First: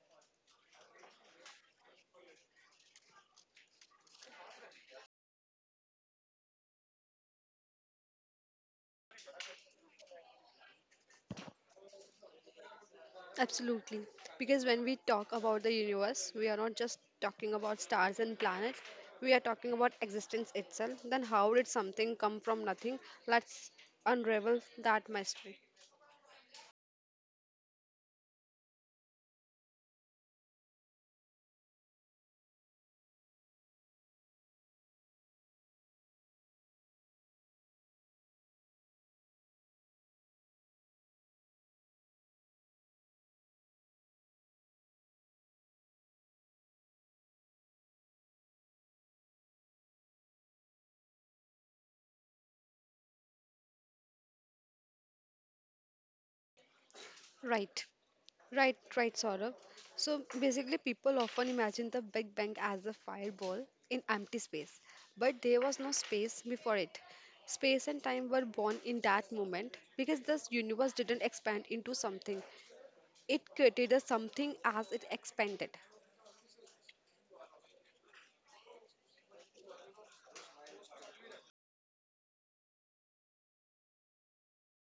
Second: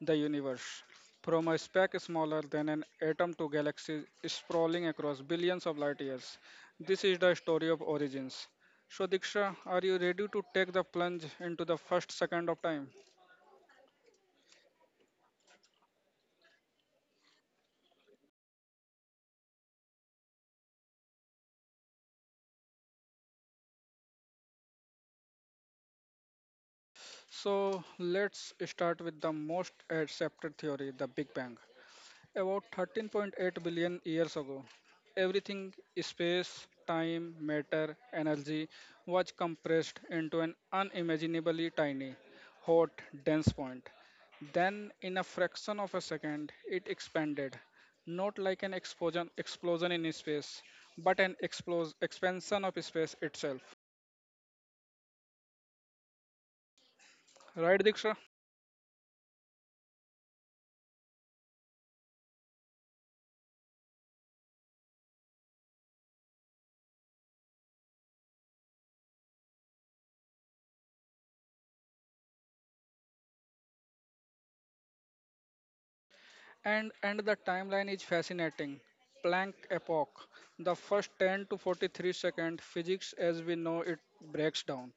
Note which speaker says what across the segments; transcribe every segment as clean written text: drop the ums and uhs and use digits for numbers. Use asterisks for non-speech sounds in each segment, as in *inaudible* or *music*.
Speaker 1: the universe. From a speck smaller than an atom to galaxies sprawling across billions of light years. This is the story of origins. So Diksha, are you ready to take the plunge into the first second of time?
Speaker 2: Absolutely. Because when we talk about the universe, we are not just talking about stars and planets, we are talking about existence itself. Then, how did something come from nothing? Let's unravel that mystery.
Speaker 1: So let's start with the most accepted theory, the Big Bang. About 13.8 billion years ago, everything space, time, matter, energy was compressed into an unimaginably tiny, hot, dense point. Then, in a fraction of a second, it expanded, not like an explosion in space, but an expansion of space itself. Right,
Speaker 2: Right,
Speaker 1: Diksha?
Speaker 2: right, right, Saurabh. So, basically, people often imagine the Big Bang as a fireball in empty space, but there was no space before it. Space and time were born in that moment because this universe didn't expand into something. It created a something as it expanded.
Speaker 1: And the timeline is fascinating. Planck epoch, the first 10 to 43 second physics as we know it breaks down.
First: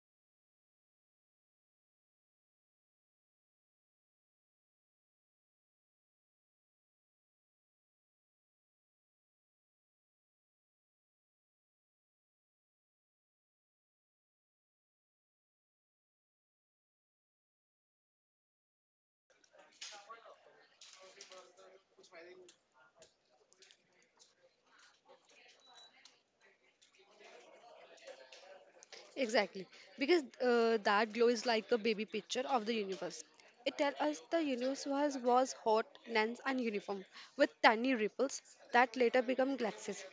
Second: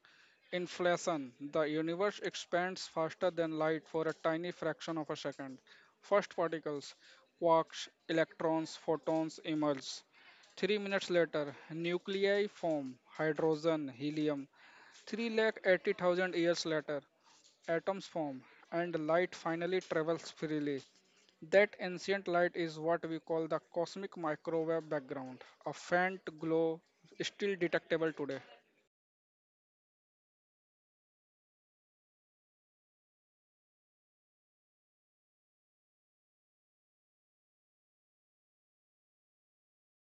Speaker 1: Inflation, the universe expands faster than light for a tiny fraction of a second. First particles, quarks, electrons, photons emerge. 3 minutes later, nuclei form, hydrogen, helium. 380,000 years later, atoms form, and light finally travels freely. That ancient light is what we call the cosmic microwave background, a faint glow still detectable today.
Speaker 2: Exactly, because that glow is like the baby picture of the universe. It tells us the universe was hot, dense, and uniform, with tiny ripples that later become galaxies.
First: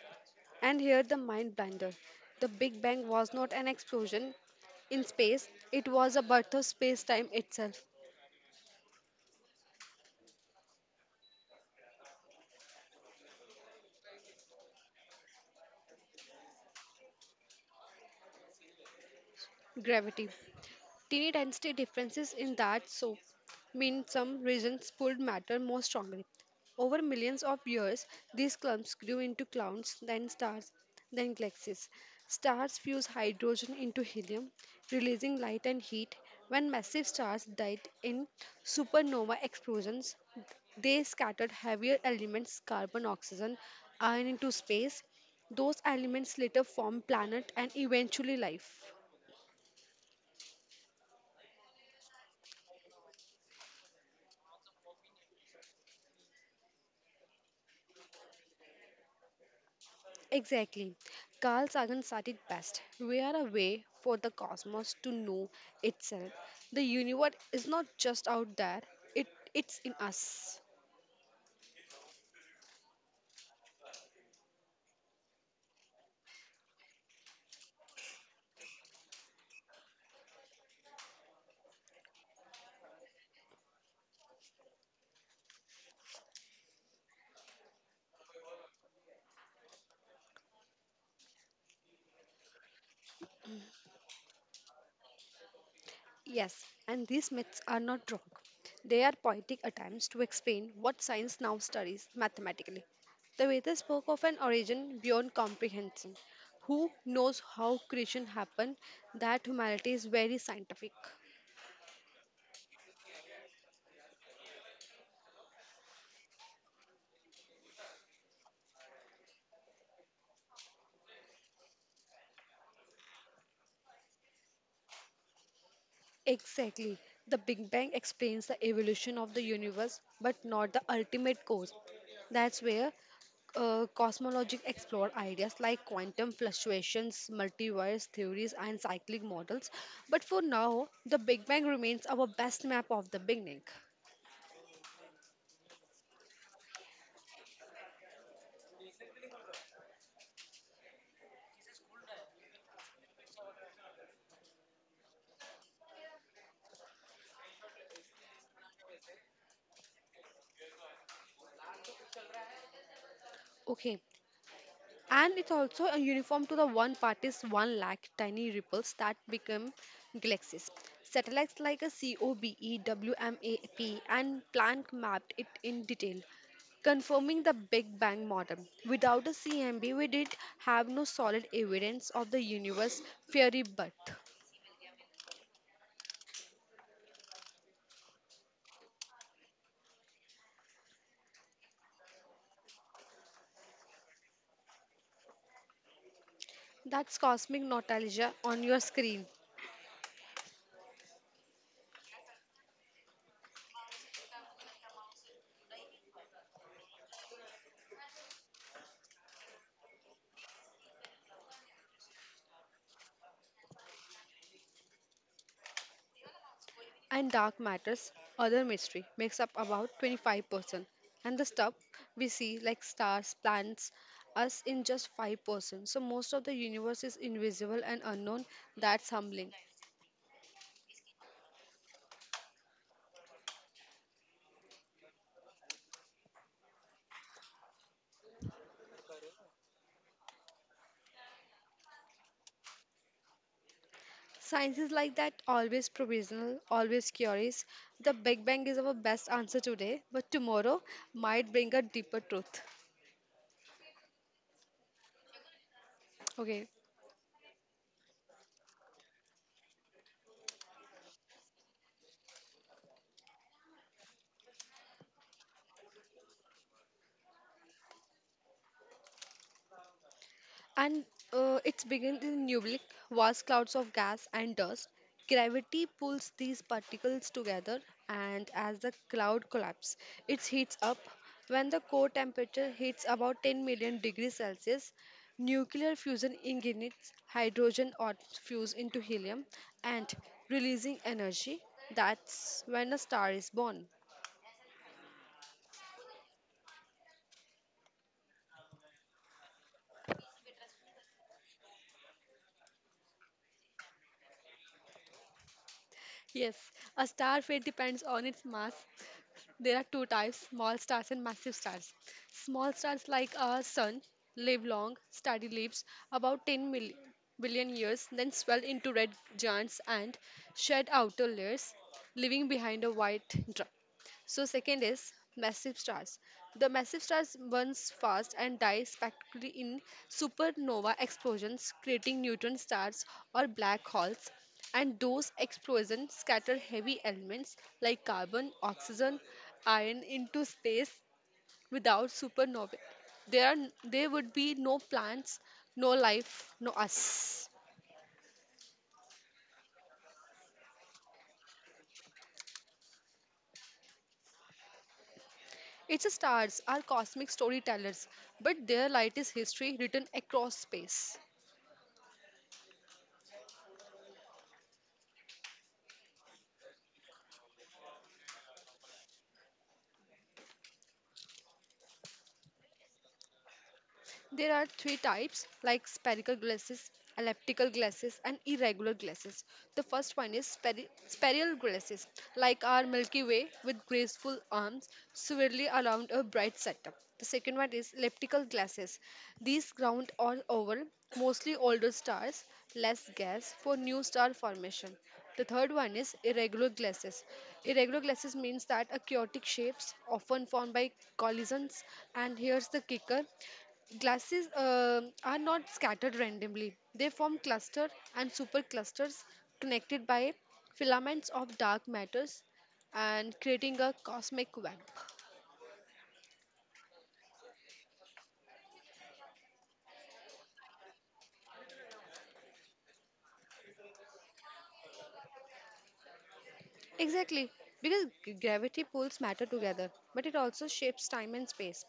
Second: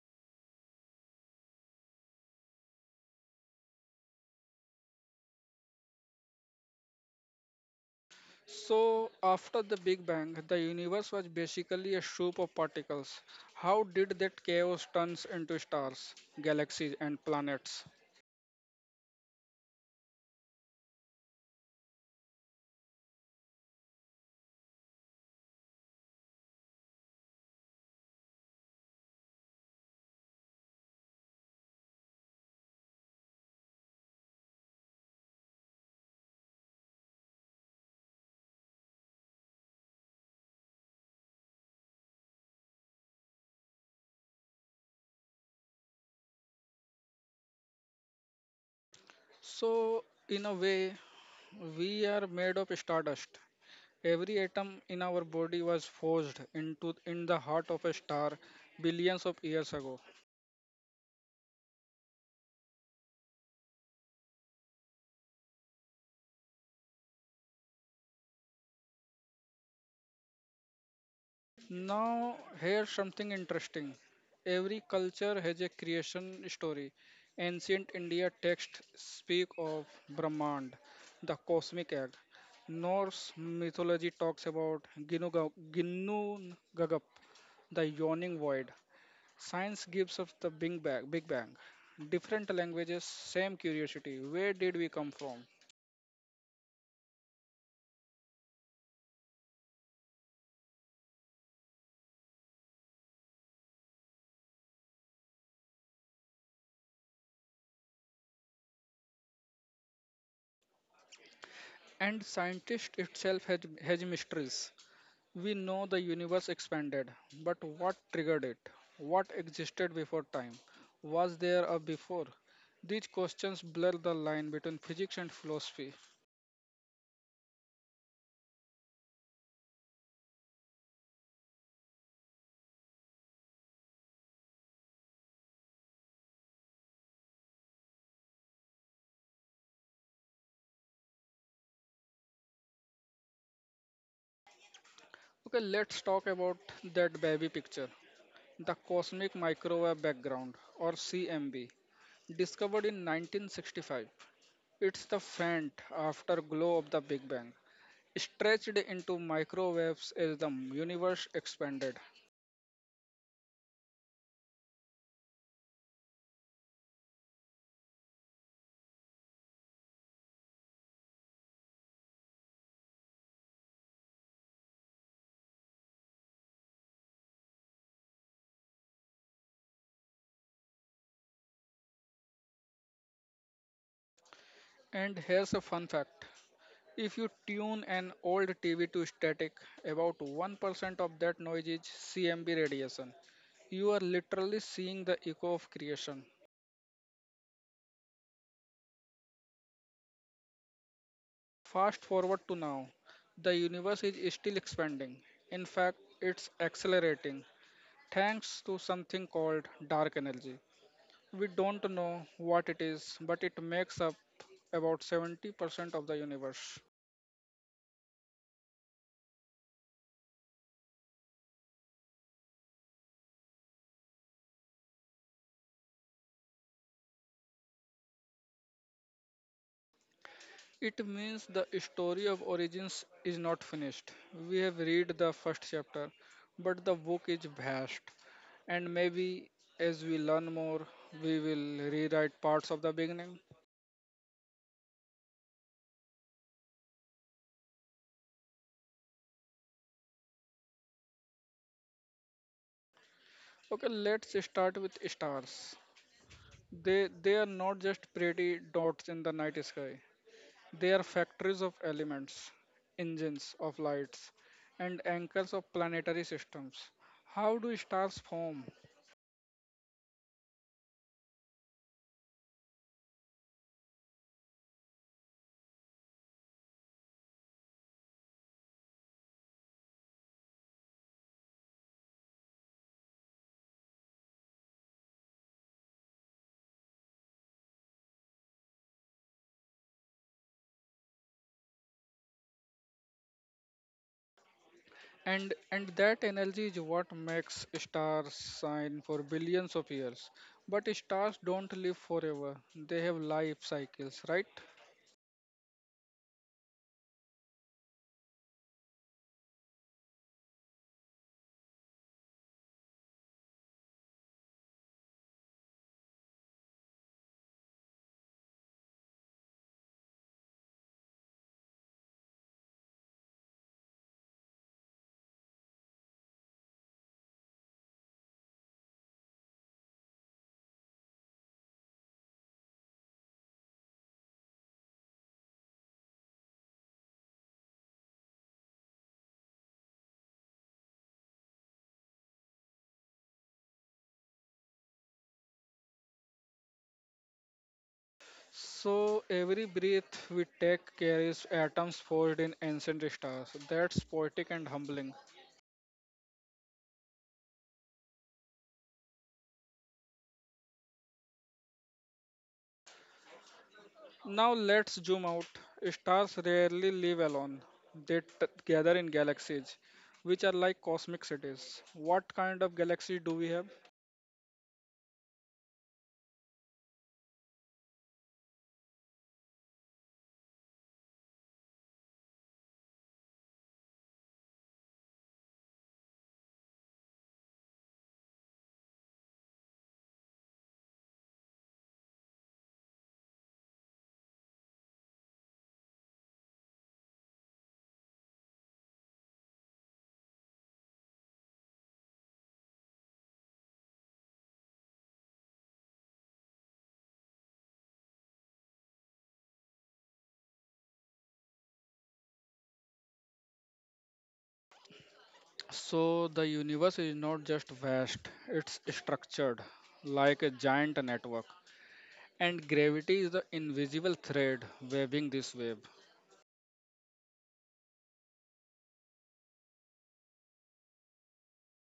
Speaker 2: And here the mind bender. The Big Bang was not an explosion in space, it was a birth of space time itself,
Speaker 1: So, after the Big Bang, the universe was basically a soup of particles. How did that chaos turns into stars, galaxies, and planets?
Speaker 2: gravity. Tiny density differences in that soap mean some regions pulled matter more strongly. Over millions of years, these clumps grew into clouds, then stars, then galaxies. Stars fuse hydrogen into helium, releasing light and heat. When massive stars died in supernova explosions, they scattered heavier elements, carbon, oxygen, iron into space. Those elements later formed planet and eventually life.
Speaker 1: So, in a way, we are made of stardust. Every atom in our body was forged into in the heart of a star billions of years ago.
Speaker 2: Exactly. Carl Sagan said it best. We are a way for the cosmos to know itself. The universe is not just out there, it, it's in us.
Speaker 1: Now, here's something interesting. Every culture has a creation story. Ancient India texts speak of Brahmand, the cosmic egg. Norse mythology talks about Ginnu Gagap, the yawning void. Science gives us the Big Bang. Big Bang. Different languages, same curiosity. Where did we come from?
Speaker 2: Yes, and these myths are not wrong. They are poetic attempts to explain what science now studies mathematically. The Vedas spoke of an origin beyond comprehension. Who knows how creation happened? That humanity is very scientific.
Speaker 1: And scientist itself has mysteries. We know the universe expanded, but what triggered it? What existed before time? Was there a before? These questions blur the line between physics and philosophy.
Speaker 2: Exactly. The Big Bang explains the evolution of the universe, but not the ultimate cause. That's where cosmologists explore ideas like quantum fluctuations, multiverse theories, and cyclic models. But for now, the Big Bang remains our best map of the beginning.
Speaker 1: Okay, let's talk about that baby picture, the cosmic microwave background or CMB, discovered in 1965. It's the faint afterglow of the Big Bang, stretched into microwaves as the universe expanded.
Speaker 2: Okay, and it's also a uniform to the one party's one lakh tiny ripples that become galaxies. Satellites like a COBE, and Planck mapped it in detail, confirming the Big Bang model. Without a CMB, we did have no solid evidence of the universe fiery birth.
Speaker 1: And here's a fun fact. If you tune an old TV to static, about 1% of that noise is CMB radiation. You are literally seeing the echo of creation.
Speaker 2: That's cosmic nostalgia on your screen.
Speaker 1: Fast forward to now, the universe is still expanding. In fact, it's accelerating thanks to something called dark energy. We don't know what it is, but it makes up about 70% of the universe.
Speaker 2: And dark matters, other mystery, makes up about 25%. And the stuff we see, like stars, planets, us in just 5%. So most of the universe is invisible and unknown. That's humbling.
Speaker 1: It means the story of origins is not finished. We have read the first chapter, but the book is vast, and maybe as we learn more, we will rewrite parts of the beginning.
Speaker 2: Science is like that, always provisional, always curious. The Big Bang is our best answer today, but tomorrow might bring a deeper truth.
Speaker 1: Okay, let's start with stars.
Speaker 2: Okay,
Speaker 1: They are not just pretty dots in the night sky. They are factories of elements, engines of lights, and anchors of planetary systems. How do stars form?
Speaker 2: and it's begins in Nublik, vast clouds of gas and dust. Gravity pulls these particles together, and as the cloud collapses, it heats up. When the core temperature hits about 10 million degrees Celsius, nuclear fusion ignites hydrogen atoms fuse into helium and releasing energy. That's when a star is born.
Speaker 1: And that energy is what makes stars shine for billions of years. But stars don't live forever. They have life cycles, right?
Speaker 2: Yes, a star fate depends on its mass. There are two types small stars and massive stars. Small stars like our sun live long, steady lives about billion years, then swell into red giants and shed outer layers, leaving behind a white dr- so second is massive stars. The massive stars burns fast and die spectacularly in supernova explosions, creating neutron stars or black holes. And those explosions scatter heavy elements like carbon, oxygen, iron into space. Without supernova, there are, there would be no plants, no life, no us.
Speaker 1: So every breath we take carries atoms forged in ancient stars. That's poetic and humbling.
Speaker 2: It's stars are cosmic storytellers, but their light is history written across space.
Speaker 1: Now let's zoom out. Stars rarely live alone. They gather in galaxies, which are like cosmic cities. What kind of galaxy do we have?
Speaker 2: There are three types like spherical glasses, elliptical glasses, and irregular glasses. The first one is spherical glasses, like our Milky Way with graceful arms swirling around a bright setup. The second one is elliptical glasses. These ground all over, mostly older stars, less gas for new star formation. The third one is irregular glasses. Irregular glasses means that a chaotic shapes often formed by collisions and here's the kicker. Glasses are not scattered randomly. They form cluster and superclusters connected by filaments of dark matters and creating a cosmic web.
Speaker 1: So the universe is not just vast, it's structured like a giant network. And gravity is the invisible thread weaving this web.
Speaker 2: Exactly, because gravity pulls matter together, but it also shapes time and space.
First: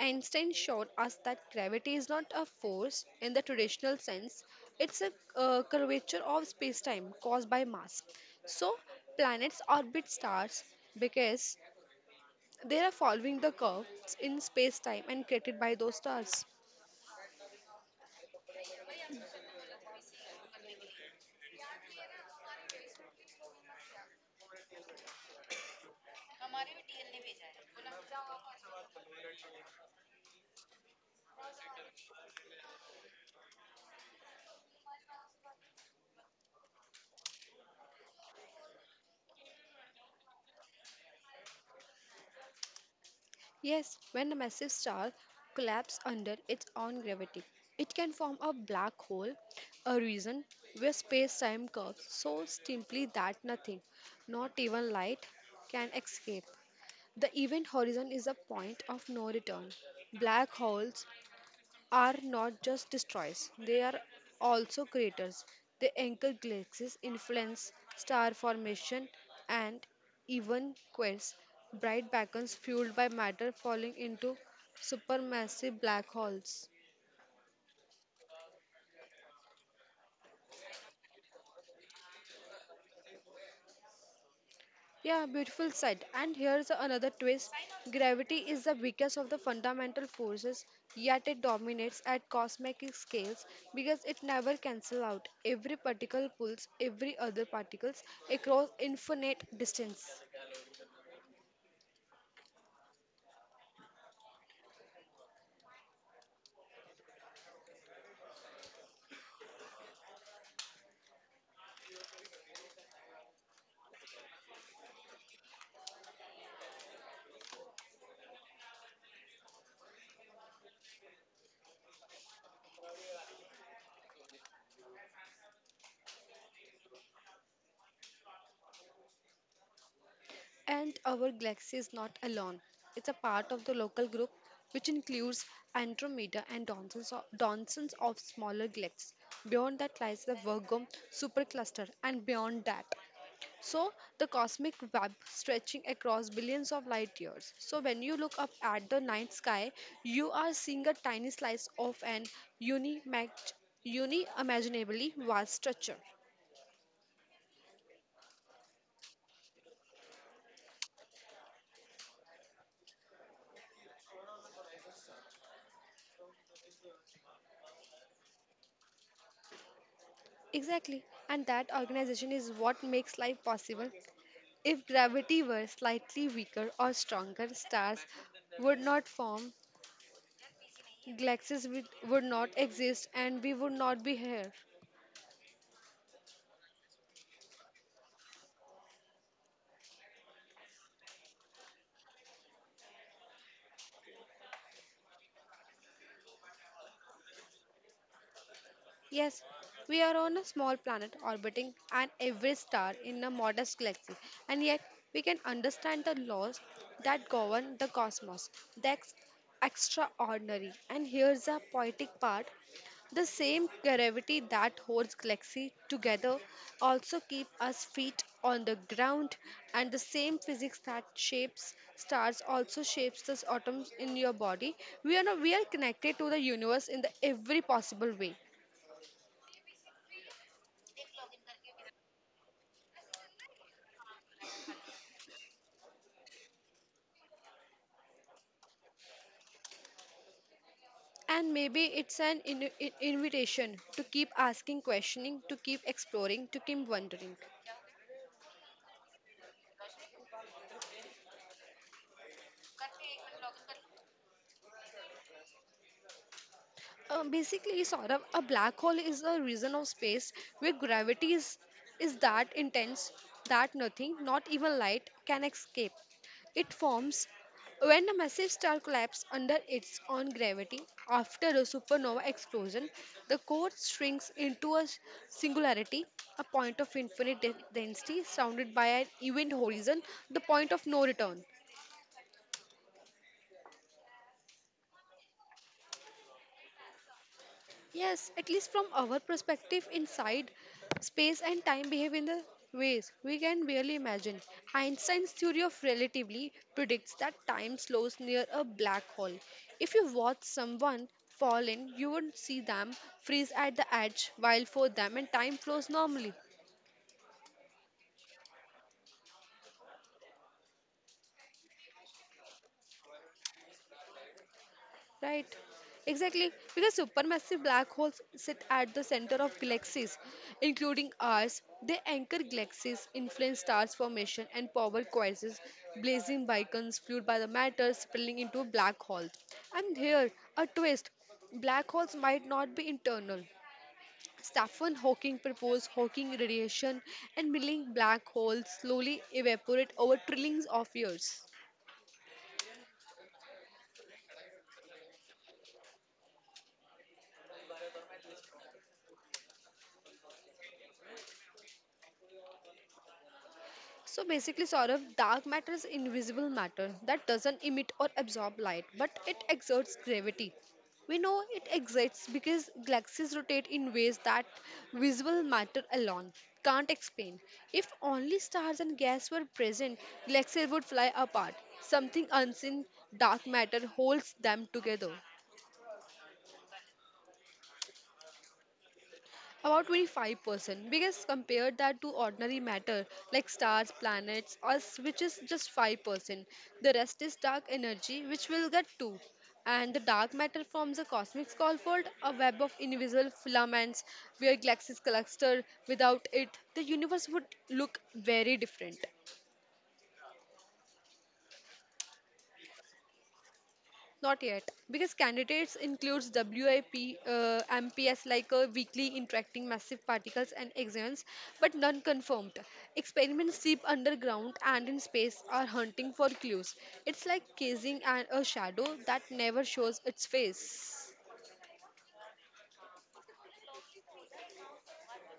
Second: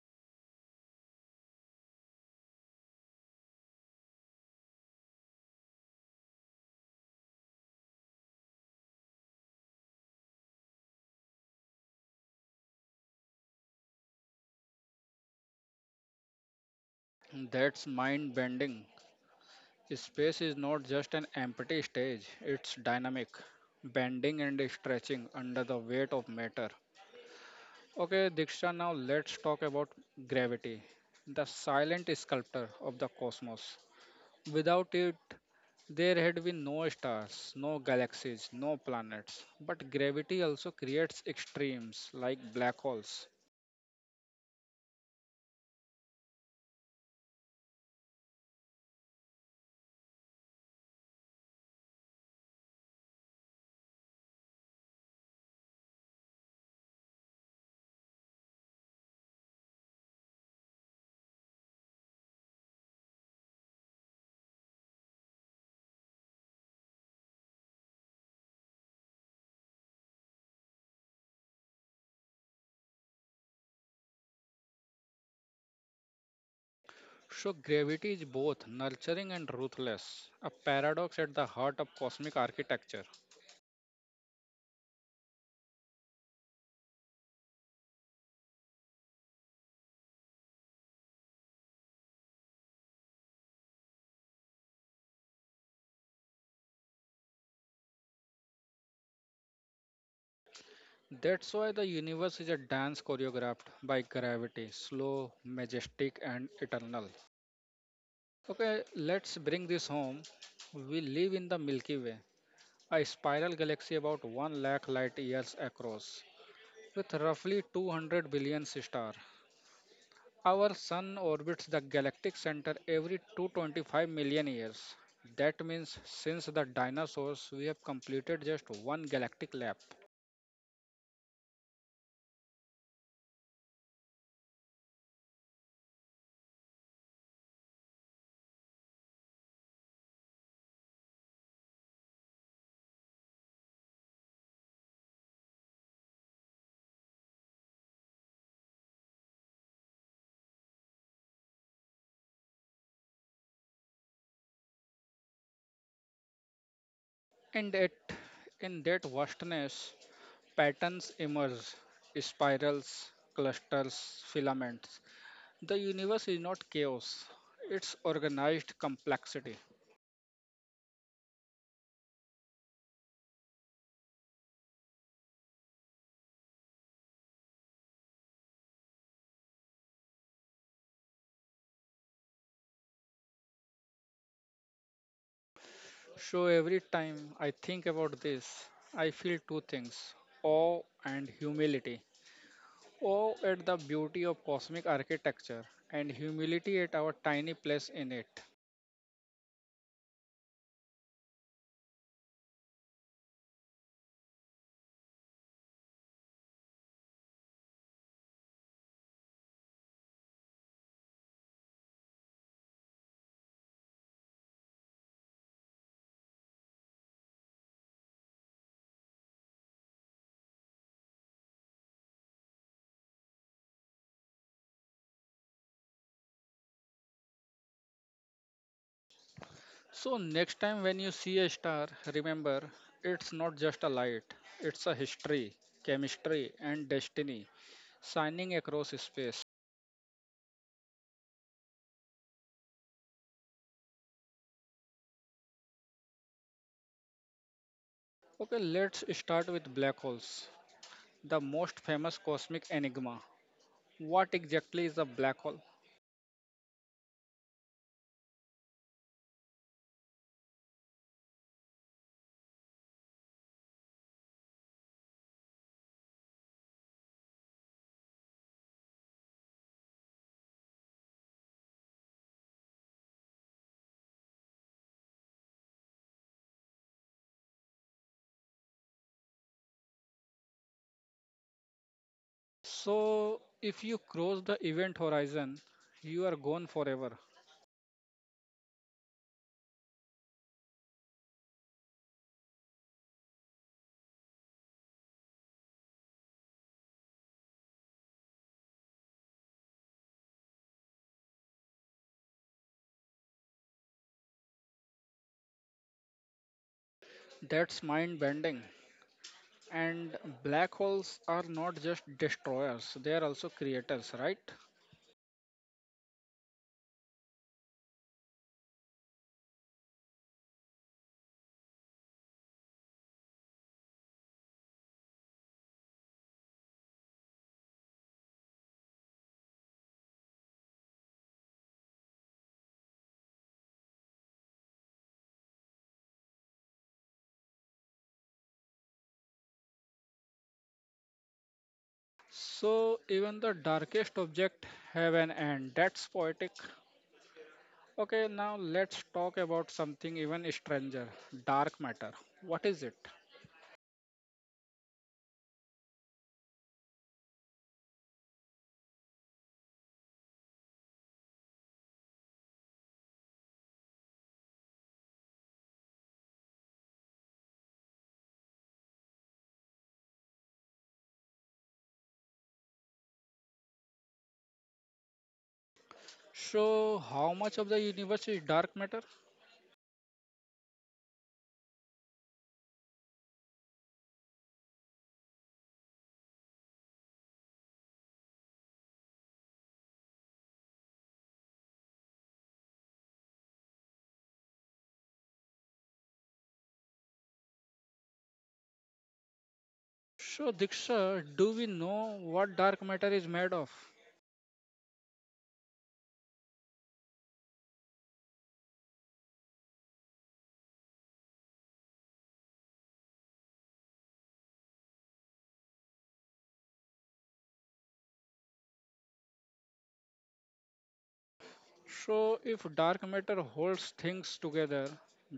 Speaker 2: Einstein showed us that gravity is not a force in the traditional sense, it's a curvature of space time caused by mass. So, planets orbit stars because they are following the curves in space time and created by those stars.
Speaker 1: That's mind bending. Space is not just an empty stage, it's dynamic, bending and stretching under the weight of matter. Okay, Diksha, now let's talk about gravity, the silent sculptor of the cosmos. Without it, there had been no stars, no galaxies, no planets. But gravity also creates extremes like black holes.
Speaker 2: Yes, when a massive star collapses under its own gravity, it can form a black hole, a region where space time curves so steeply that nothing, not even light, can escape. The event horizon is a point of no return. Black holes are not just destroyers, they are also creators. They anchor galaxies, influence star formation, and even quench bright beacons fueled by matter falling into supermassive black holes.
Speaker 1: So, gravity is both nurturing and ruthless, a paradox at the heart of cosmic architecture.
Speaker 2: Yeah, beautiful said. And here's another twist. Gravity is the weakest of the fundamental forces, yet it dominates at cosmic scales because it never cancels out. Every particle pulls every other particles across infinite distance.
Speaker 1: That's why the universe is a dance choreographed by gravity, slow, majestic, and eternal. Okay, let's bring this home. We live in the Milky Way, a spiral galaxy about 1 lakh light years across. With roughly 200 billion stars, our sun orbits the galactic center every 225 million years. That means since the dinosaurs, we have completed just one galactic lap.
Speaker 2: And our galaxy is not alone. It's a part of the local group, which includes Andromeda and dozens of smaller galaxies. Beyond that lies the Virgo supercluster, and beyond that, so, the cosmic web stretching across billions of light years. So, when you look up at the night sky, you are seeing a tiny slice of an unimag- unimaginably vast structure.
Speaker 1: And it, in that vastness, patterns emerge spirals, clusters, filaments. The universe is not chaos, it's organized complexity.
Speaker 2: Exactly, and that organization is what makes life possible. If gravity were slightly weaker or stronger, stars would not form, galaxies would not exist, and we would not be here.
Speaker 1: So every time I think about this, I feel two things awe and humility. Oh, at the beauty of cosmic architecture and humility at our tiny place in it.
Speaker 2: Yes, we are on a small planet orbiting an every star in a modest galaxy, and yet we can understand the laws that govern the cosmos. That's extraordinary. And here's a poetic part, the same gravity that holds galaxy together also keep us feet on the ground and the same physics that shapes stars also shapes the atoms in your body. We are not, We are connected to the universe in the every possible way.
Speaker 1: So, next time when you see a star, remember it's not just a light, it's a history, chemistry, and destiny shining across space.
Speaker 2: And maybe it's an invitation to keep asking, questioning, to keep exploring, to keep wondering.
Speaker 1: Okay, let's start with black holes, the most famous cosmic enigma. What exactly is a black hole?
Speaker 2: Basically, Saurabh, a black hole is a region of space where gravity is that intense that nothing, not even light, can escape. It forms when a massive star collapses under its own gravity after a supernova explosion. The core shrinks into a singularity, a point of infinite density surrounded by an event horizon, the point of no return.
Speaker 1: So, if you cross the event horizon, you are gone forever.
Speaker 2: Yes, at least from our perspective inside, space and time behave in the ways we can barely imagine. Einstein's theory of relativity predicts that time slows near a black hole. If you watch someone fall in, you would see them freeze at the edge, while for them and time flows normally.
Speaker 1: That's mind bending. And black holes are not just destroyers, they are also creators, right?
Speaker 2: Right. Exactly. Because supermassive black holes sit at the center of galaxies, including ours. They anchor galaxies, influence stars formation, and power quasars, blazing beacons fueled by the matter spilling into a black hole. And here, a twist. Black holes might not be internal. Stephen Hawking proposed Hawking radiation, and milling black holes slowly evaporate over trillions of years.
Speaker 1: So even the darkest object have an end. That's poetic. Okay, now let's talk about something even stranger, dark matter. What is it?
Speaker 2: So basically, Saurabh, dark matter is invisible matter that doesn't emit or absorb light, but it exerts gravity. We know it exists because galaxies rotate in ways that visible matter alone can't explain. If only stars and gas were present, galaxies would fly apart. Something unseen, dark matter holds them together.
Speaker 1: So how much of the universe is dark matter?
Speaker 2: About 25%, because compared that to ordinary matter like stars, planets, us, which is just 5%. The rest is dark energy, which we'll get to. And the dark matter forms a cosmic scaffold, a web of invisible filaments where galaxies cluster. Without it, the universe would look very different.
Speaker 1: So Diksha, do we know what dark matter is made of?
Speaker 2: Not yet, because candidates includes WIP, MPS like a weekly interacting massive particles and exons, but none confirmed. Experiments deep underground and in space are hunting for clues. It's like casing a shadow that never shows its face.
Speaker 1: So if dark matter holds things together,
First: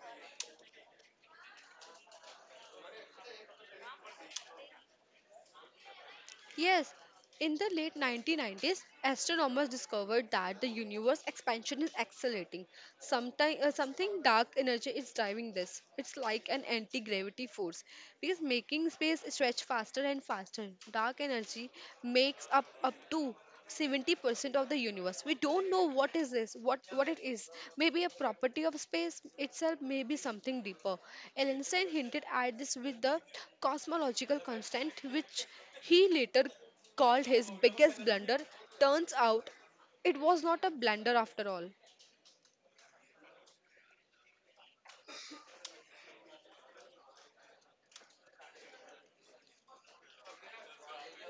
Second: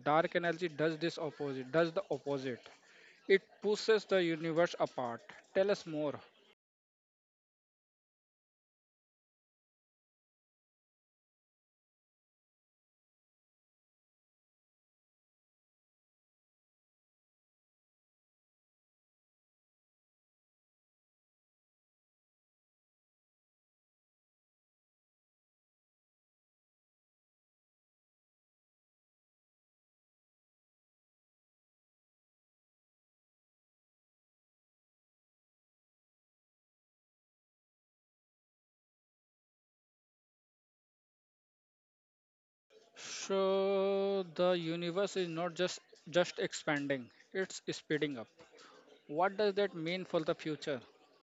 Speaker 1: dark energy does the opposite. It pushes the universe apart. Tell us more.
Speaker 2: Yes, in the late 1990s, astronomers discovered that the universe expansion is accelerating. Sometime, something dark energy is driving this. It's like an anti-gravity force because making space stretch faster and faster. Dark energy makes up up to 70% of the universe. We don't know what is this what it is. Maybe a property of space itself, maybe something deeper. Einstein hinted at this with the cosmological constant which he later called his biggest blunder. Turns out it was not a blunder after all.
Speaker 1: So the universe is not just expanding, it's speeding up. What does that mean for the future?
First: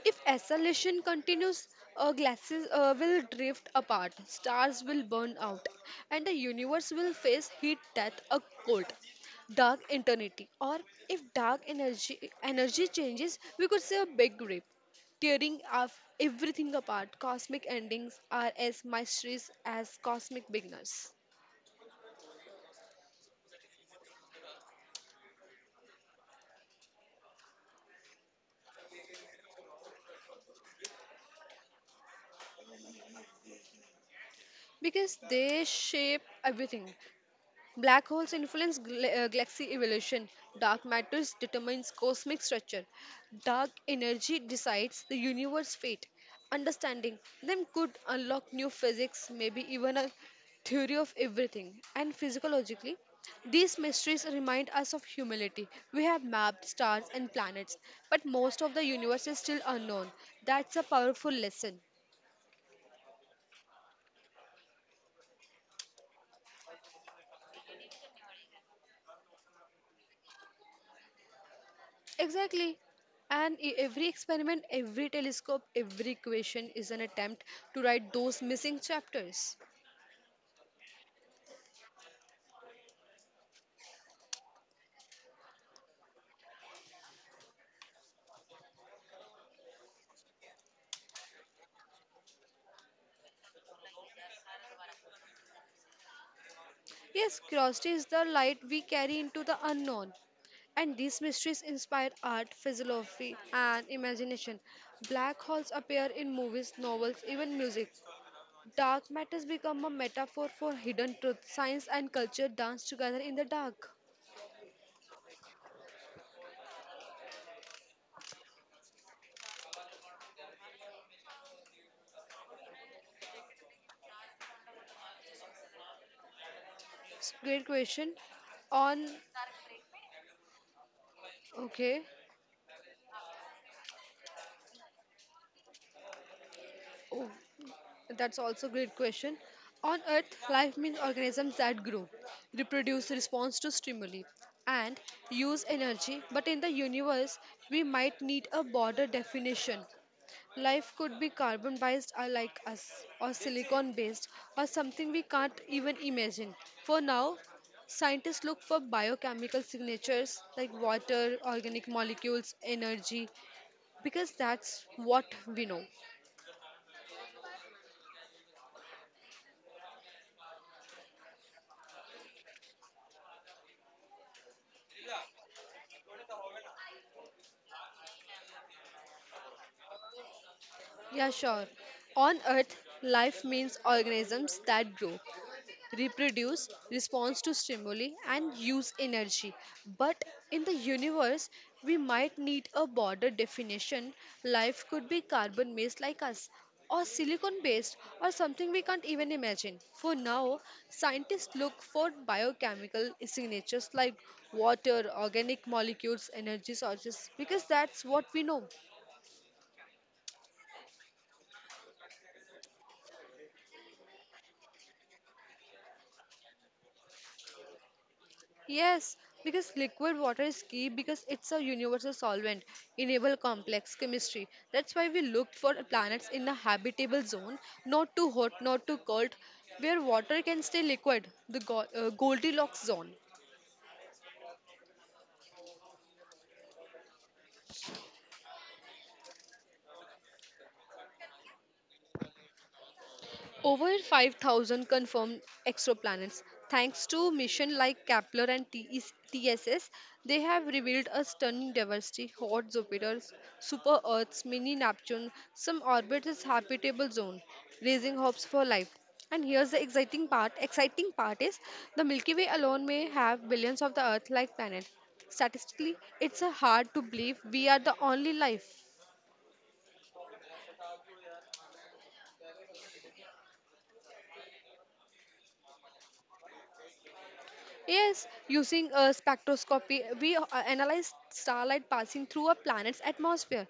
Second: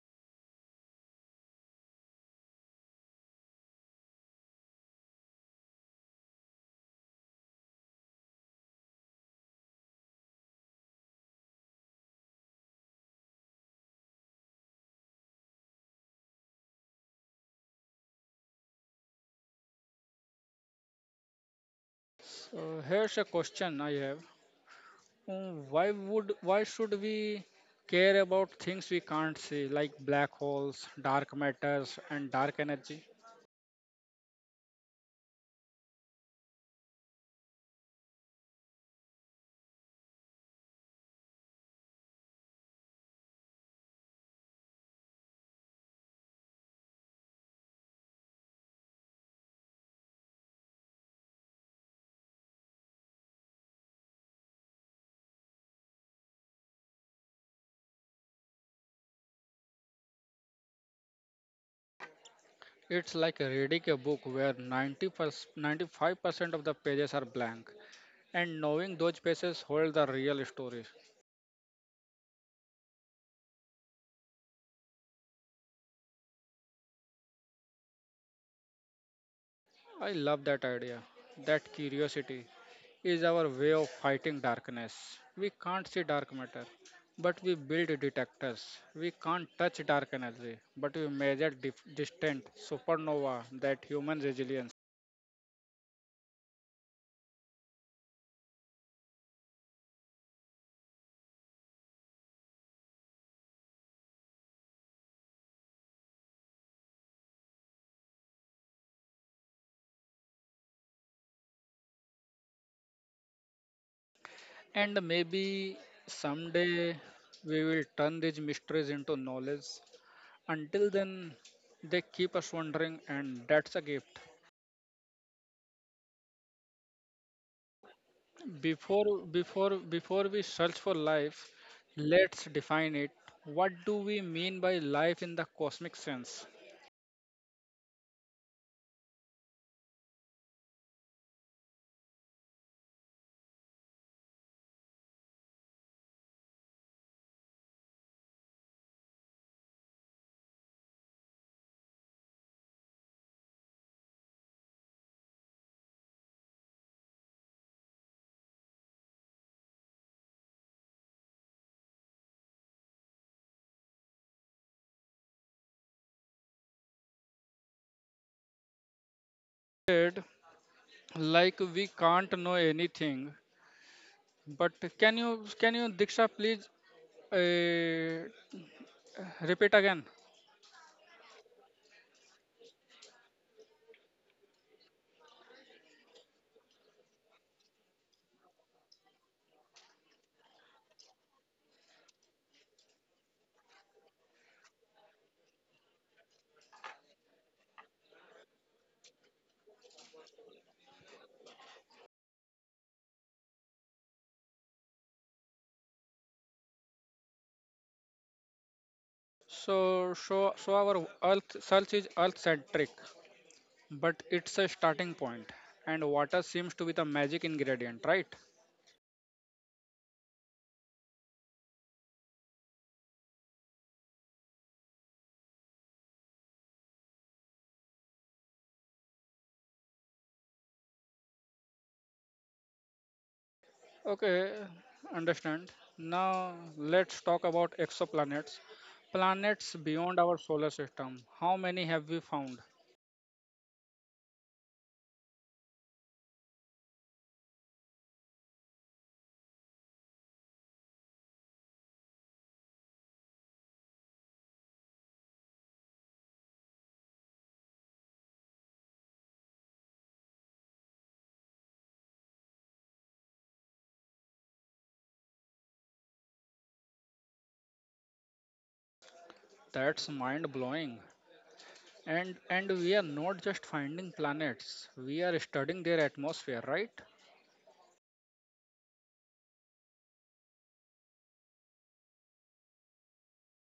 Speaker 2: If acceleration continues, glasses will drift apart, stars will burn out, and the universe will face heat death, a cold, dark eternity. Or if dark energy energy changes, we could say a big rip, tearing off everything apart. Cosmic endings are as mysterious as cosmic beginners
Speaker 1: So here's a question I have. Why should we care about things we can't see like black holes, dark matters and dark energy?
Speaker 2: because they shape everything. Black holes influence galaxy evolution. Dark matter determines cosmic structure. Dark energy decides the universe's fate. Understanding them could unlock new physics, maybe even a theory of everything. And physiologically, these mysteries remind us of humility. We have mapped stars and planets, but most of the universe is still unknown. That's a powerful lesson.
Speaker 1: It's like reading a book where 90 95% of the pages are blank and knowing those pages hold the real story.
Speaker 2: Exactly. And every experiment, every telescope, every equation is an attempt to write those missing chapters.
Speaker 1: I love that idea. That curiosity is our way of fighting darkness. We can't see dark matter, but we build detectors. We can't touch dark energy, but we measure distant supernova, that human resilience.
Speaker 2: Yes, curiosity is the light we carry into the unknown. And these mysteries inspire art, philosophy, and imagination. Black holes appear in movies, novels, even music. Dark matters become a metaphor for hidden truth. Science and culture dance together in the dark.
Speaker 1: And maybe someday we will turn these mysteries into knowledge. Until then, they keep us wondering, and that's a gift.
Speaker 2: It's great question. On
Speaker 1: Before we search for life,
Speaker 2: okay,
Speaker 1: let's define it. What do we mean by life in the cosmic sense?
Speaker 2: oh, that's also a great question. On Earth, life means organisms that grow, reproduce, response to stimuli, and use energy. But in the universe, we might need a broader definition. Life could be carbon based, or like us, or silicon based, or something we can't even imagine. For now, scientists look for biochemical signatures like water, organic molecules, energy, because that's what we know.
Speaker 1: Said, like we can't know anything, but can you Diksha please uh, repeat again?
Speaker 2: Yeah, sure. On Earth, life means organisms that grow, reproduce, respond to stimuli, and use energy. But in the universe, we might need a broader definition. Life could be carbon based, like us, or silicon based, or something we can't even imagine. For now, scientists look for biochemical signatures like water, organic molecules, energy sources, because that's what we know.
Speaker 1: So our Earth search is Earth-centric, but it's a starting point, and water seems to be the magic ingredient, right?
Speaker 2: Yes, because liquid water is key because it's a universal solvent, enable complex chemistry. That's why we looked for planets in a habitable zone, not too hot, not too cold, where water can stay liquid, the Goldilocks zone.
Speaker 1: Okay, understand. Now let's talk about exoplanets. Planets beyond our solar system. How many have we found?
Speaker 2: Over 5,000 confirmed exoplanets. Thanks to missions like Kepler and TES, they have revealed a stunning diversity hot Jupiters, super Earths, mini Neptune, some orbit is habitable zone, raising hopes for life. And here's the exciting part. Exciting part is the Milky Way alone may have billions of the Earth-like planets. Statistically, it's a hard to believe we are the only life.
Speaker 1: That's mind blowing. And we are not just finding planets. We are studying their atmosphere, right?
Speaker 2: Yes, using a spectroscopy, we analyze starlight passing through a planet's atmosphere.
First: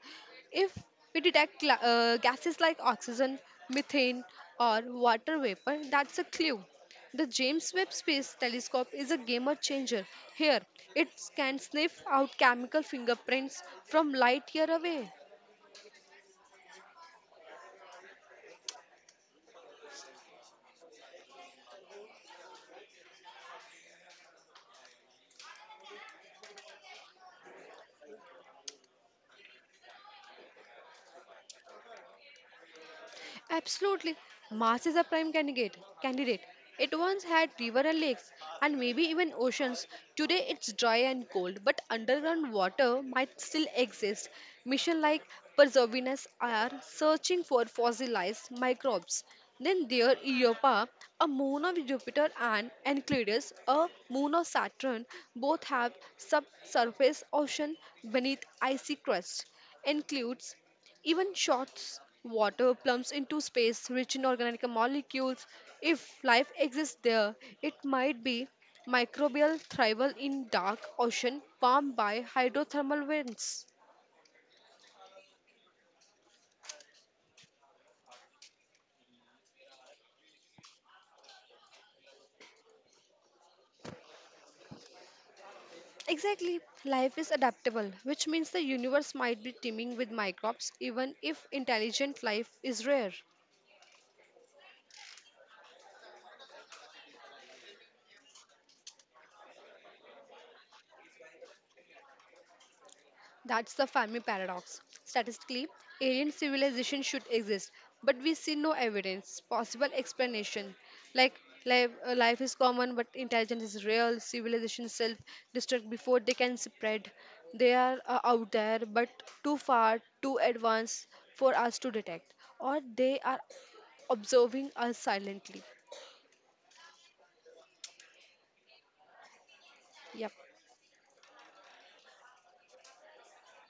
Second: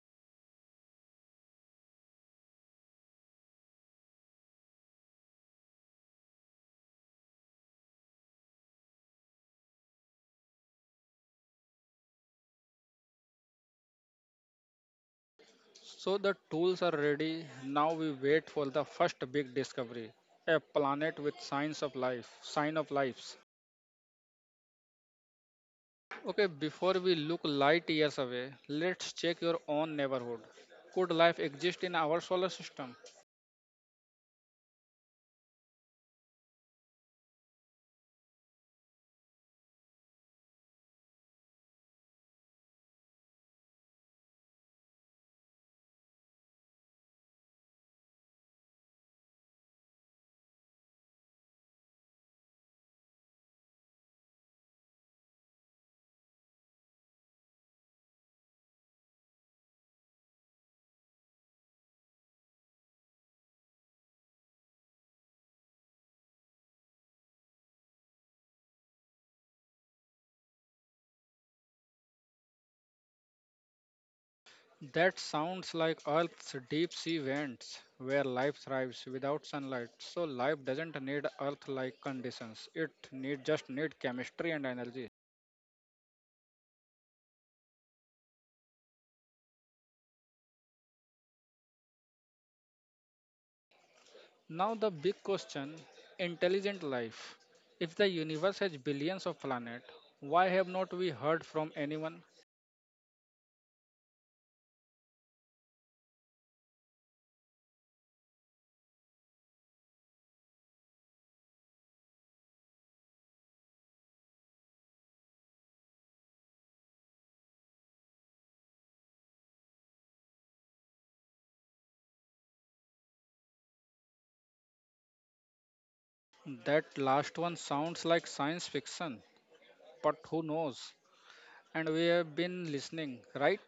Speaker 2: If we detect gases like oxygen, methane, or water vapor, that's a clue. The James Webb Space Telescope is a game changer. Here, it can sniff out chemical fingerprints from light year away.
Speaker 1: So the tools are ready. Now we wait for the first big discovery. A planet with signs of life, sign of lives. Okay, before we look light years away, let's check your own neighborhood. Could life exist in our solar system?
Speaker 2: Absolutely. Mars is a prime candidate. Candidate. It once had river and lakes, and maybe even oceans. Today it's dry and cold, but underground water might still exist. Mission like Perseverance are searching for fossilized microbes. Then there Europa, a moon of Jupiter, and Enceladus, a moon of Saturn, both have subsurface ocean beneath icy crust. Includes even shots water plumps into space rich in organic molecules. If life exists there, it might be microbial thrival in dark ocean warmed by hydrothermal vents.
Speaker 1: That sounds like Earth's deep sea vents, where life thrives without sunlight. So life doesn't need Earth-like conditions. It need just need chemistry and energy.
Speaker 2: Exactly, life is adaptable, which means the universe might be teeming with microbes even if intelligent life is rare.
Speaker 1: Now the big question: intelligent life. If the universe has billions of planets, why have not we heard from anyone?
Speaker 2: That's the family paradox. Statistically, alien civilization should exist, but we see no evidence, possible explanation. Like life, life is common, but intelligence is real. Civilization self destruct before they can spread. They are out there, but too far, too advanced for us to detect, or they are observing us silently.
Speaker 1: That last one sounds like science fiction, but
Speaker 2: Yep,
Speaker 1: who knows? And we have been listening, right?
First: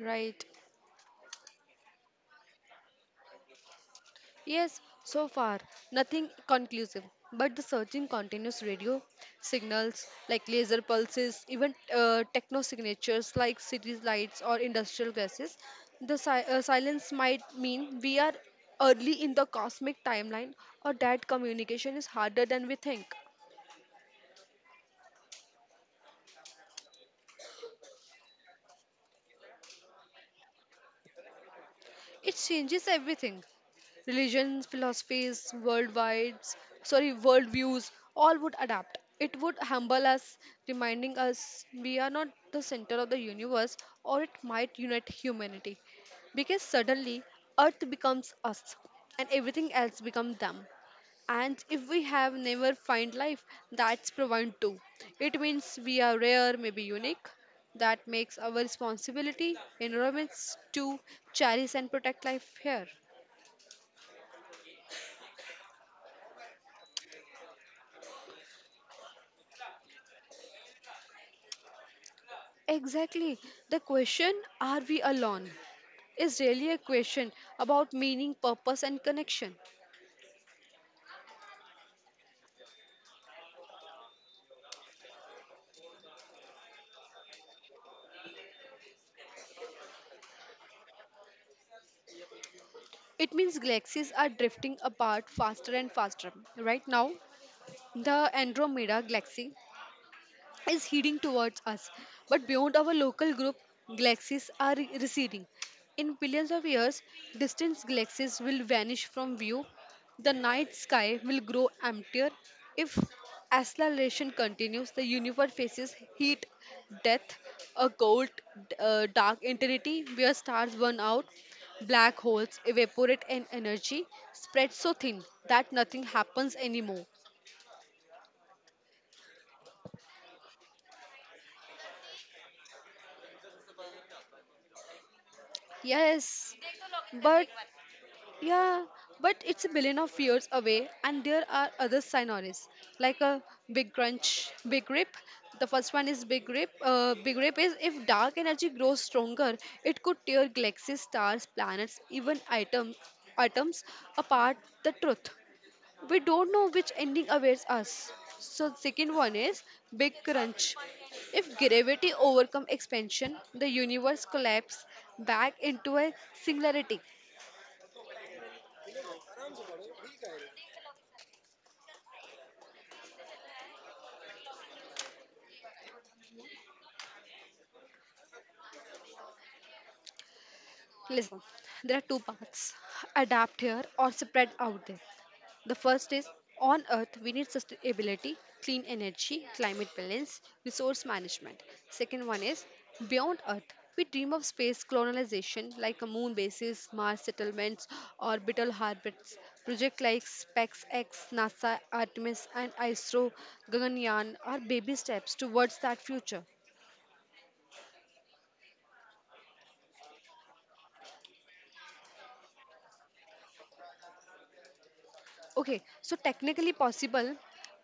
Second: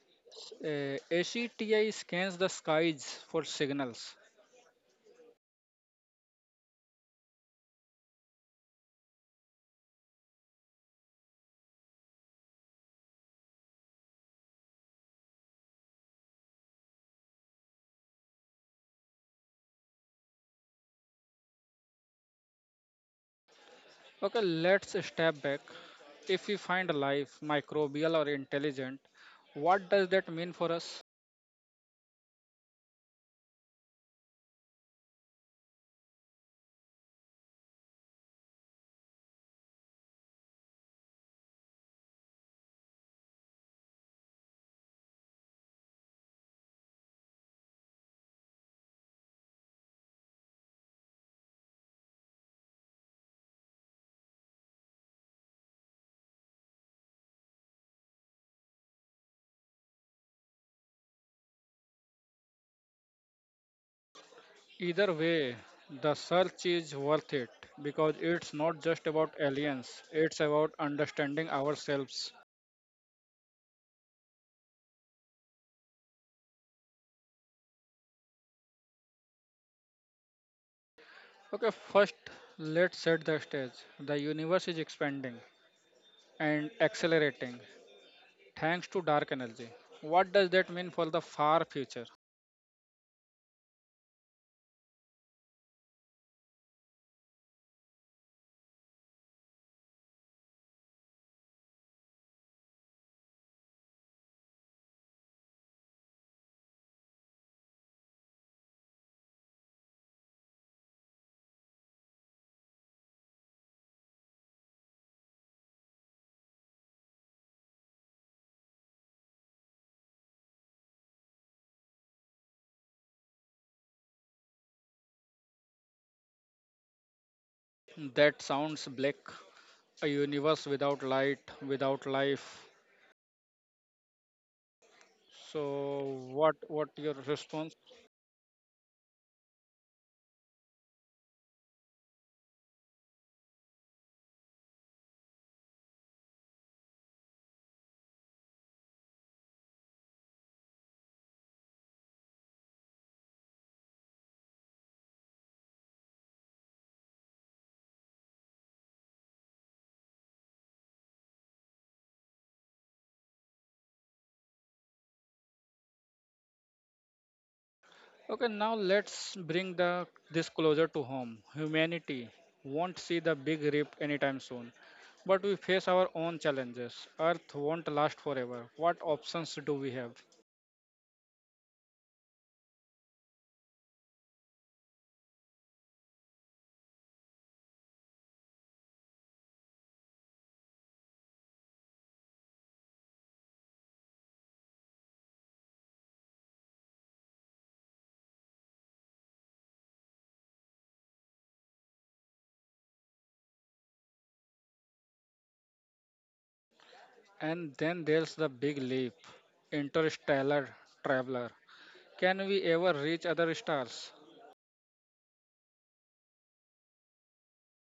Speaker 2: right.
Speaker 1: ACTI scans the skies for signals.
Speaker 2: Yes, so far, nothing conclusive. But the searching continues radio signals like laser pulses, even techno signatures like city lights or industrial gases. The silence might mean we are early in the cosmic timeline or that communication is harder than we think.
Speaker 1: Okay, let's step back. If we find life, microbial or intelligent, what does that mean for us?
Speaker 2: It changes everything religions, philosophies, worldwide, sorry, worldviews, all would adapt. It would humble us, reminding us we are not the center of the universe, or it might unite humanity. Because suddenly, Earth becomes us, and everything else becomes them. And if we have never find life, that's profound too. It means we are rare, maybe unique. That makes our responsibility, environments, to cherish and protect life here.
Speaker 1: Either way, the search is worth it because it's not just about aliens, it's about understanding ourselves.
Speaker 2: Exactly. The question, are we alone, is really a question about meaning, purpose, and connection.
Speaker 1: Okay, first, let's set the stage. The universe is expanding and accelerating thanks to dark energy. What does that mean for the far future?
Speaker 2: It means galaxies are drifting apart faster and faster. Right now, the Andromeda galaxy is heading towards us. But beyond our local group, galaxies are receding. In billions of years, distant galaxies will vanish from view. The night sky will grow emptier. If acceleration continues, the universe faces heat, death, a cold, dark eternity where stars burn out, black holes evaporate, and energy spreads so thin that nothing happens anymore.
Speaker 1: That sounds black. A universe without light, without life. So what
Speaker 2: Yes,
Speaker 1: what your response?
Speaker 2: but Yeah, but it's a billion of years away, and there are other sinoris like a big crunch, big rip. The first one is big rip. Big rip is if dark energy grows stronger, it could tear galaxies, stars, planets, even items, atoms apart. The truth, we don't know which ending awaits us. So second one is big crunch. If gravity overcome expansion, the universe collapses back into a singularity.
Speaker 1: Okay, now let's bring the this closer to home. Humanity won't see the big rip anytime soon. But we face our own challenges. Earth won't last forever. What options do we have?
Speaker 2: Listen, there are two paths adapt here or spread out there. The first is on earth, we need sustainability, clean energy, climate balance, resource management. Second one is beyond earth. We dream of space colonization like a moon bases, Mars settlements, orbital harbors. Projects like SpaceX, NASA, Artemis, and ISRO, Gaganyaan are baby steps towards that future.
Speaker 1: And then there's the big leap interstellar traveler. Can we ever reach other stars?
Speaker 2: Okay, so technically possible,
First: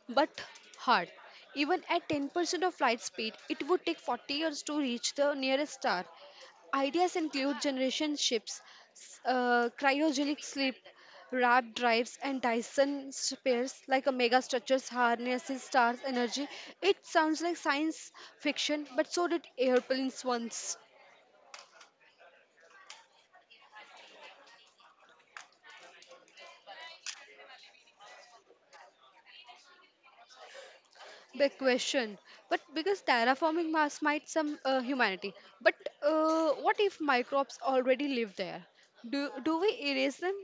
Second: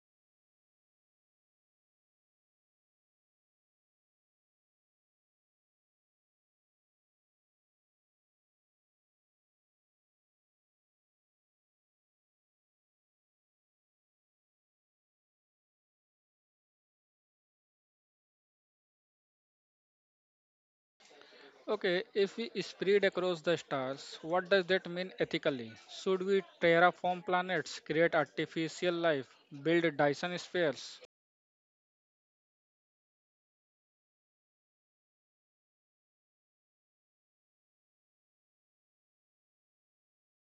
Speaker 2: but hard. Even at 10% of light speed, it would take 40 years to reach the nearest star. Ideas include generation ships, cryogenic sleep, RAB drives, and Dyson spheres like a mega structures harnesses stars energy. It sounds like science fiction, but so did airplanes once.
Speaker 1: Okay, if we spread across the stars, what does that mean ethically? Should we terraform planets, create artificial life, build Dyson spheres?
Speaker 2: Big question. But because terraforming Mars might some humanity. But what if microbes already live there? Do we erase them?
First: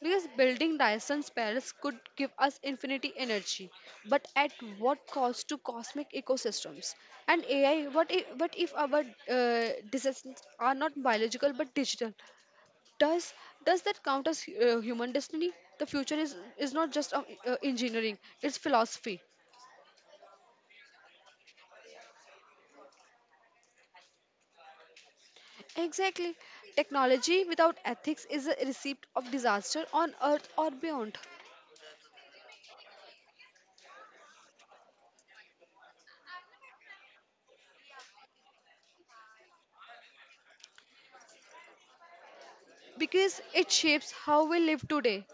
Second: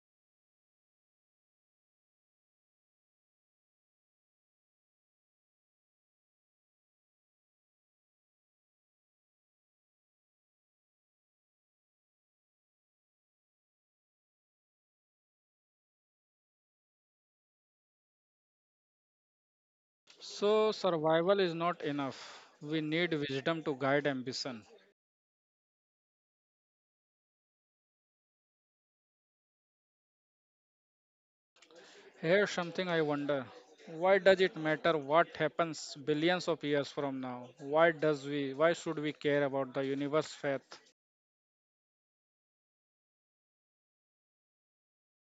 Speaker 2: Because building Dyson's Paris could give us infinity energy, but at what cost to cosmic ecosystems? And AI, what if our disasters are not biological but digital? Does does that count as human destiny? The future is not just engineering; it's philosophy.
Speaker 1: So, survival is not enough. We need wisdom to guide ambition.
Speaker 2: Exactly. Technology without ethics is a recipe of disaster on earth or beyond
Speaker 1: Here's something I wonder. Why does it matter what happens billions of years from now? Why should we care about the universe faith?
Speaker 2: because it shapes how we live today.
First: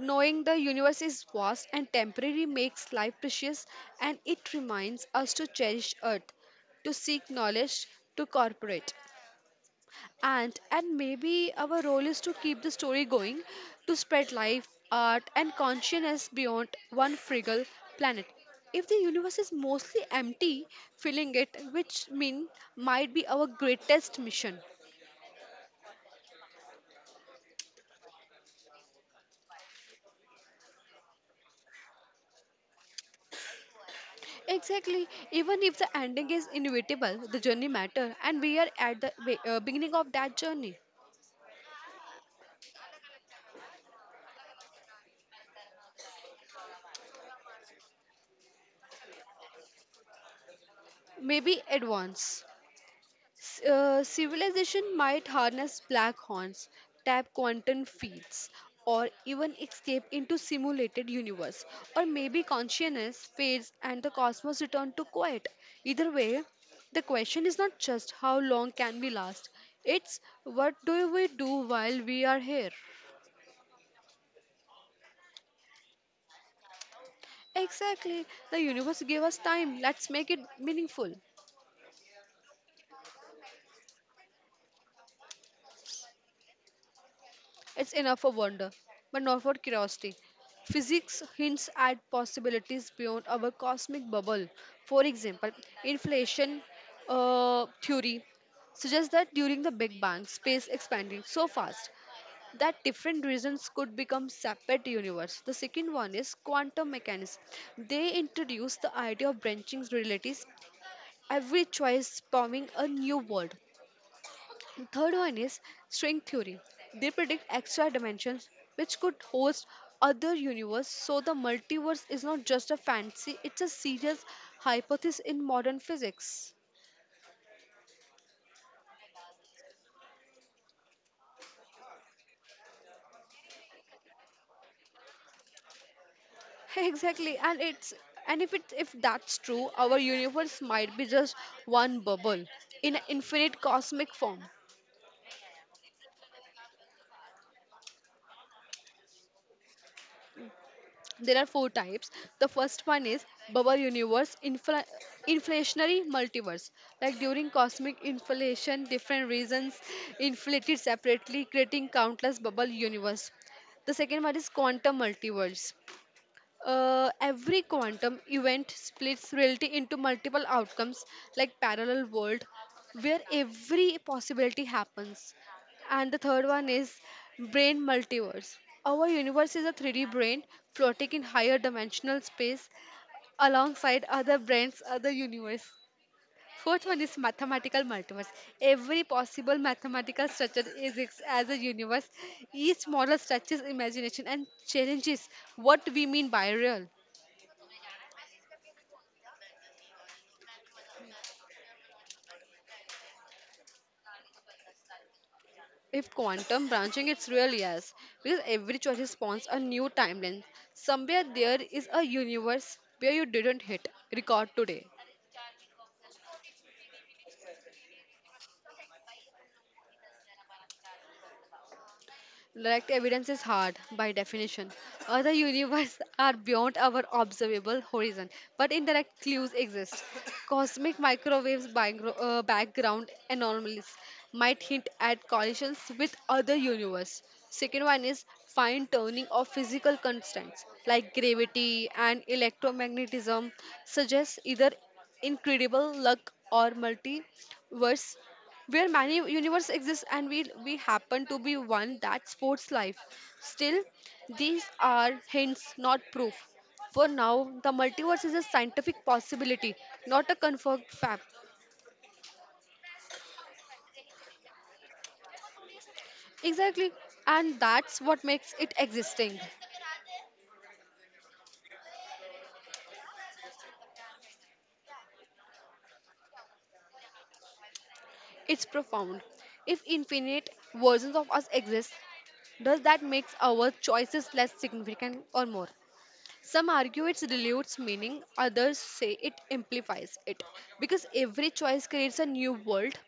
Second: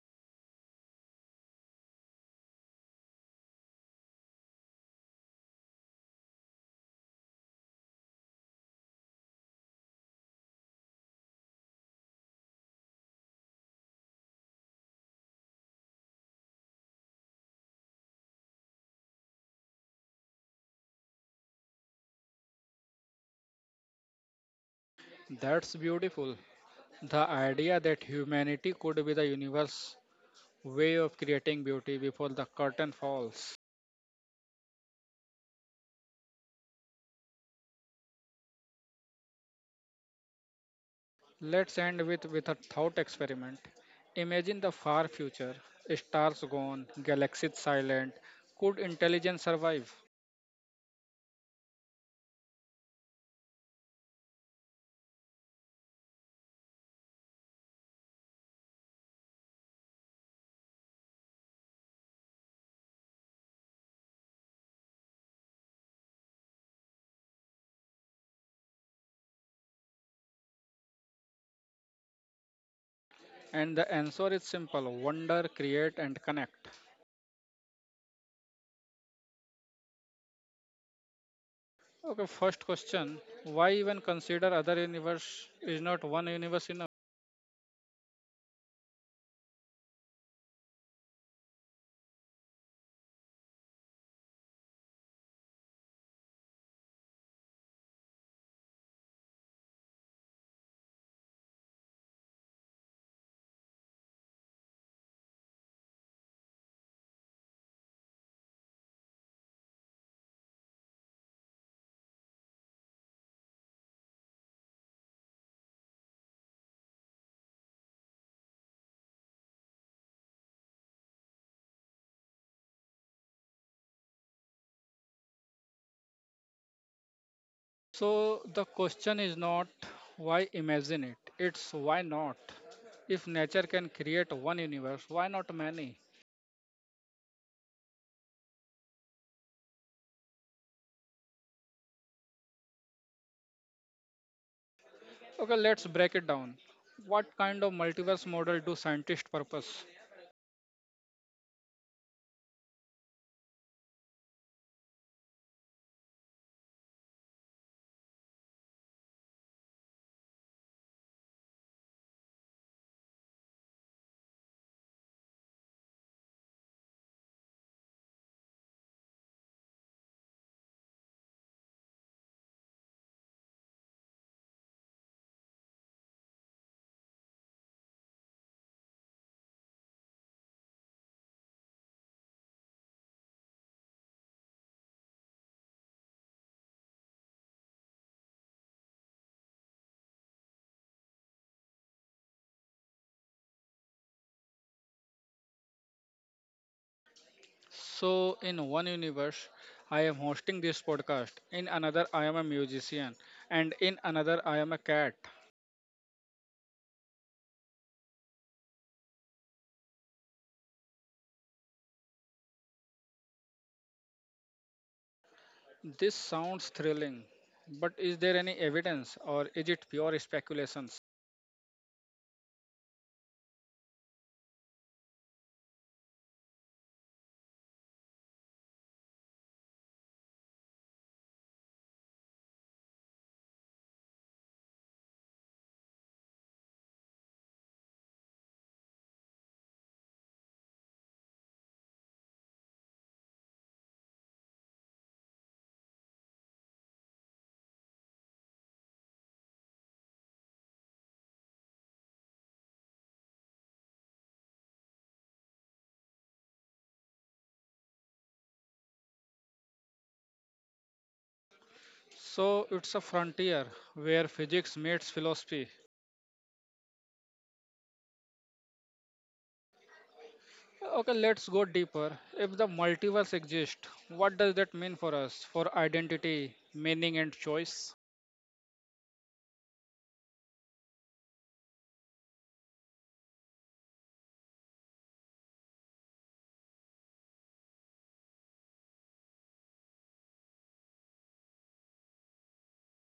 Speaker 2: Knowing the universe is vast and temporary makes life precious and it reminds us to cherish earth, to seek knowledge, to cooperate. And maybe our role is to keep the story going, to spread life, art, and consciousness beyond one frugal planet. If the universe is mostly empty, filling it, which mean might be our greatest mission.
Speaker 1: That's beautiful. The idea that humanity could be the universe way of creating beauty before the curtain falls.
Speaker 2: Exactly. Even if the ending is inevitable, the journey matter, and we are at the beginning of that journey.
Speaker 1: Let's end with a thought experiment. Imagine the far future, stars gone, galaxies silent. Could intelligence survive?
Speaker 2: Maybe advance. Civilization might harness black horns, tap quantum fields, or even escape into simulated universe, or maybe consciousness fades and the cosmos return to quiet. Either way, the question is not just how long can we last, it's what do we do while we are here.
Speaker 1: And the answer is simple wonder, create, and connect.
Speaker 2: Exactly, the universe gave us time. Let's make it meaningful.
Speaker 1: Okay, first question. Why even consider other universe? Is not one universe enough?
Speaker 2: It's enough for wonder, but not for curiosity. Physics hints at possibilities beyond our cosmic bubble. For example, inflation theory suggests that during the Big Bang, space expanded so fast that different regions could become separate universe. The second one is quantum mechanics. They introduce the idea of branching realities, every choice spawning a new world. The third one is string theory. They predict extra dimensions which could host other universe so the multiverse is not just a fancy it's a serious hypothesis in modern physics.
Speaker 1: So the question is not why imagine it, it's why not? If nature can create one universe, why not many?
Speaker 2: *laughs* Exactly, and it's and if it if that's true our universe might be just one bubble in an infinite cosmic form.
Speaker 1: Okay, let's break it down. What kind of multiverse model do scientists purpose?
Speaker 2: There are four types. The first one is bubble universe inflationary multiverse, like during cosmic inflation different regions inflated separately creating countless bubble universe. The second one is quantum multiverse. Every quantum event splits reality into multiple outcomes, like parallel world, where every possibility happens. And the third one is brain multiverse. Our universe is a 3D brain floating in higher dimensional space alongside other brains, other universe. Fourth one is mathematical multiverse. Every possible mathematical structure is ex- as a universe. Each model stretches imagination and challenges what we mean by real.
Speaker 1: So, in one universe, I am hosting this podcast. In another, I am a musician. And in another, I am a cat.
Speaker 2: If quantum branching, it's real, yes. Because every choice spawns a new timeline. Somewhere there is a universe where you didn't hit record today.
Speaker 1: This sounds thrilling, but is there any evidence or is it pure speculations?
Speaker 2: Direct evidence is hard by definition. Other universes are beyond our observable horizon, but indirect clues exist. Cosmic microwaves background anomalies might hint at collisions with other universes. Second one is fine tuning of physical constants like gravity and electromagnetism suggests either incredible luck or multiverse where many universe exist and we happen to be one that sports life still these are hints not proof for now the multiverse is a scientific possibility not a confirmed fact
Speaker 1: So, it's a frontier where physics meets philosophy.
Speaker 2: exactly and that's what makes it existing
Speaker 1: Okay, let's go deeper. If the multiverse exists, what does that mean for us, for identity, meaning, and choice?
Speaker 2: it's profound if infinite versions of us exist does that make our choices less significant or more. Some argue it dilutes meaning, others say it amplifies it because every choice creates a new world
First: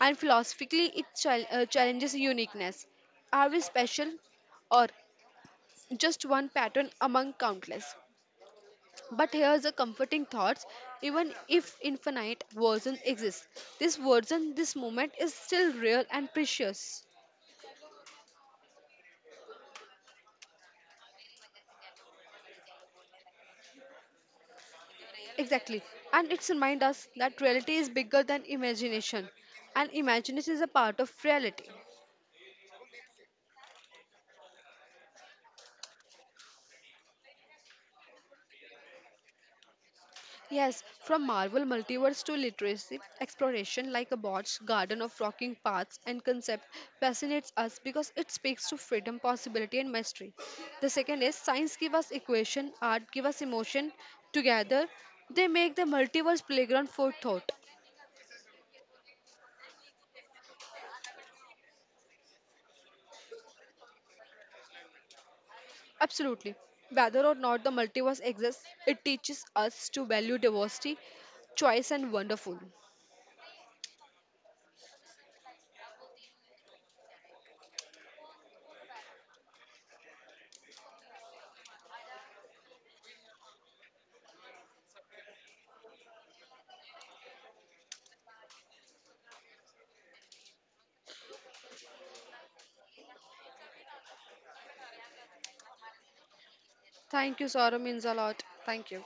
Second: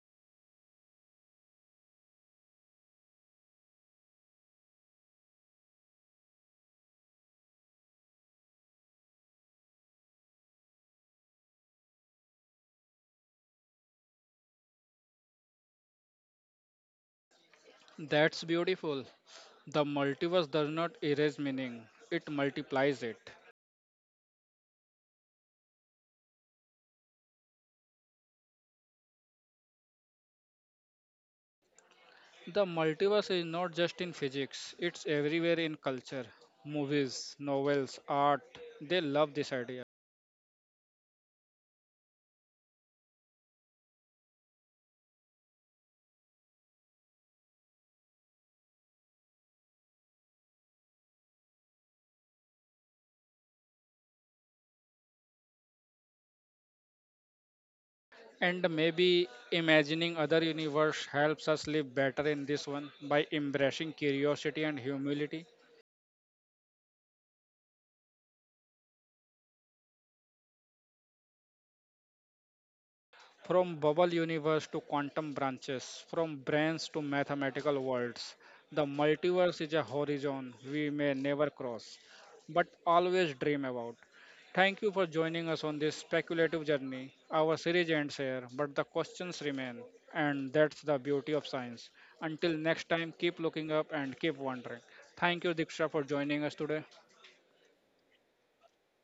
Speaker 2: and philosophically it challenges uniqueness. Are we special or just one pattern among countless? But here's a comforting thought even if infinite version exists, this version, this moment is still real and precious.
Speaker 1: That's beautiful. The multiverse does not erase meaning, it multiplies it.
Speaker 2: Exactly. And it's remind us that reality is bigger than imagination and imagination is a part of reality.
Speaker 1: The multiverse is not just in physics, it's everywhere in culture, movies, novels, art. They love this idea.
Speaker 2: Yes, from Marvel multiverse to literacy, exploration like a bot's garden of rocking paths and concept fascinates us because it speaks to freedom, possibility, and mystery. The second is science give us equation, art give us emotion. Together, they make the multiverse playground for thought.
Speaker 1: And maybe imagining other universe helps us live better in this one by embracing curiosity and humility.
Speaker 2: Absolutely. Whether or not the multiverse exists, it teaches us to value diversity, choice, and wonderful.
Speaker 1: From bubble universe to quantum branches, from brains to mathematical worlds, the multiverse is a horizon we may never cross, but always dream about. Thank you for joining us on this speculative journey. Our series ends here, but the questions remain, and that's the beauty of science. Until next time, keep looking up and keep wondering. Thank you, Diksha, for joining us today.
Speaker 2: Thank you, Sara means a lot. Thank you.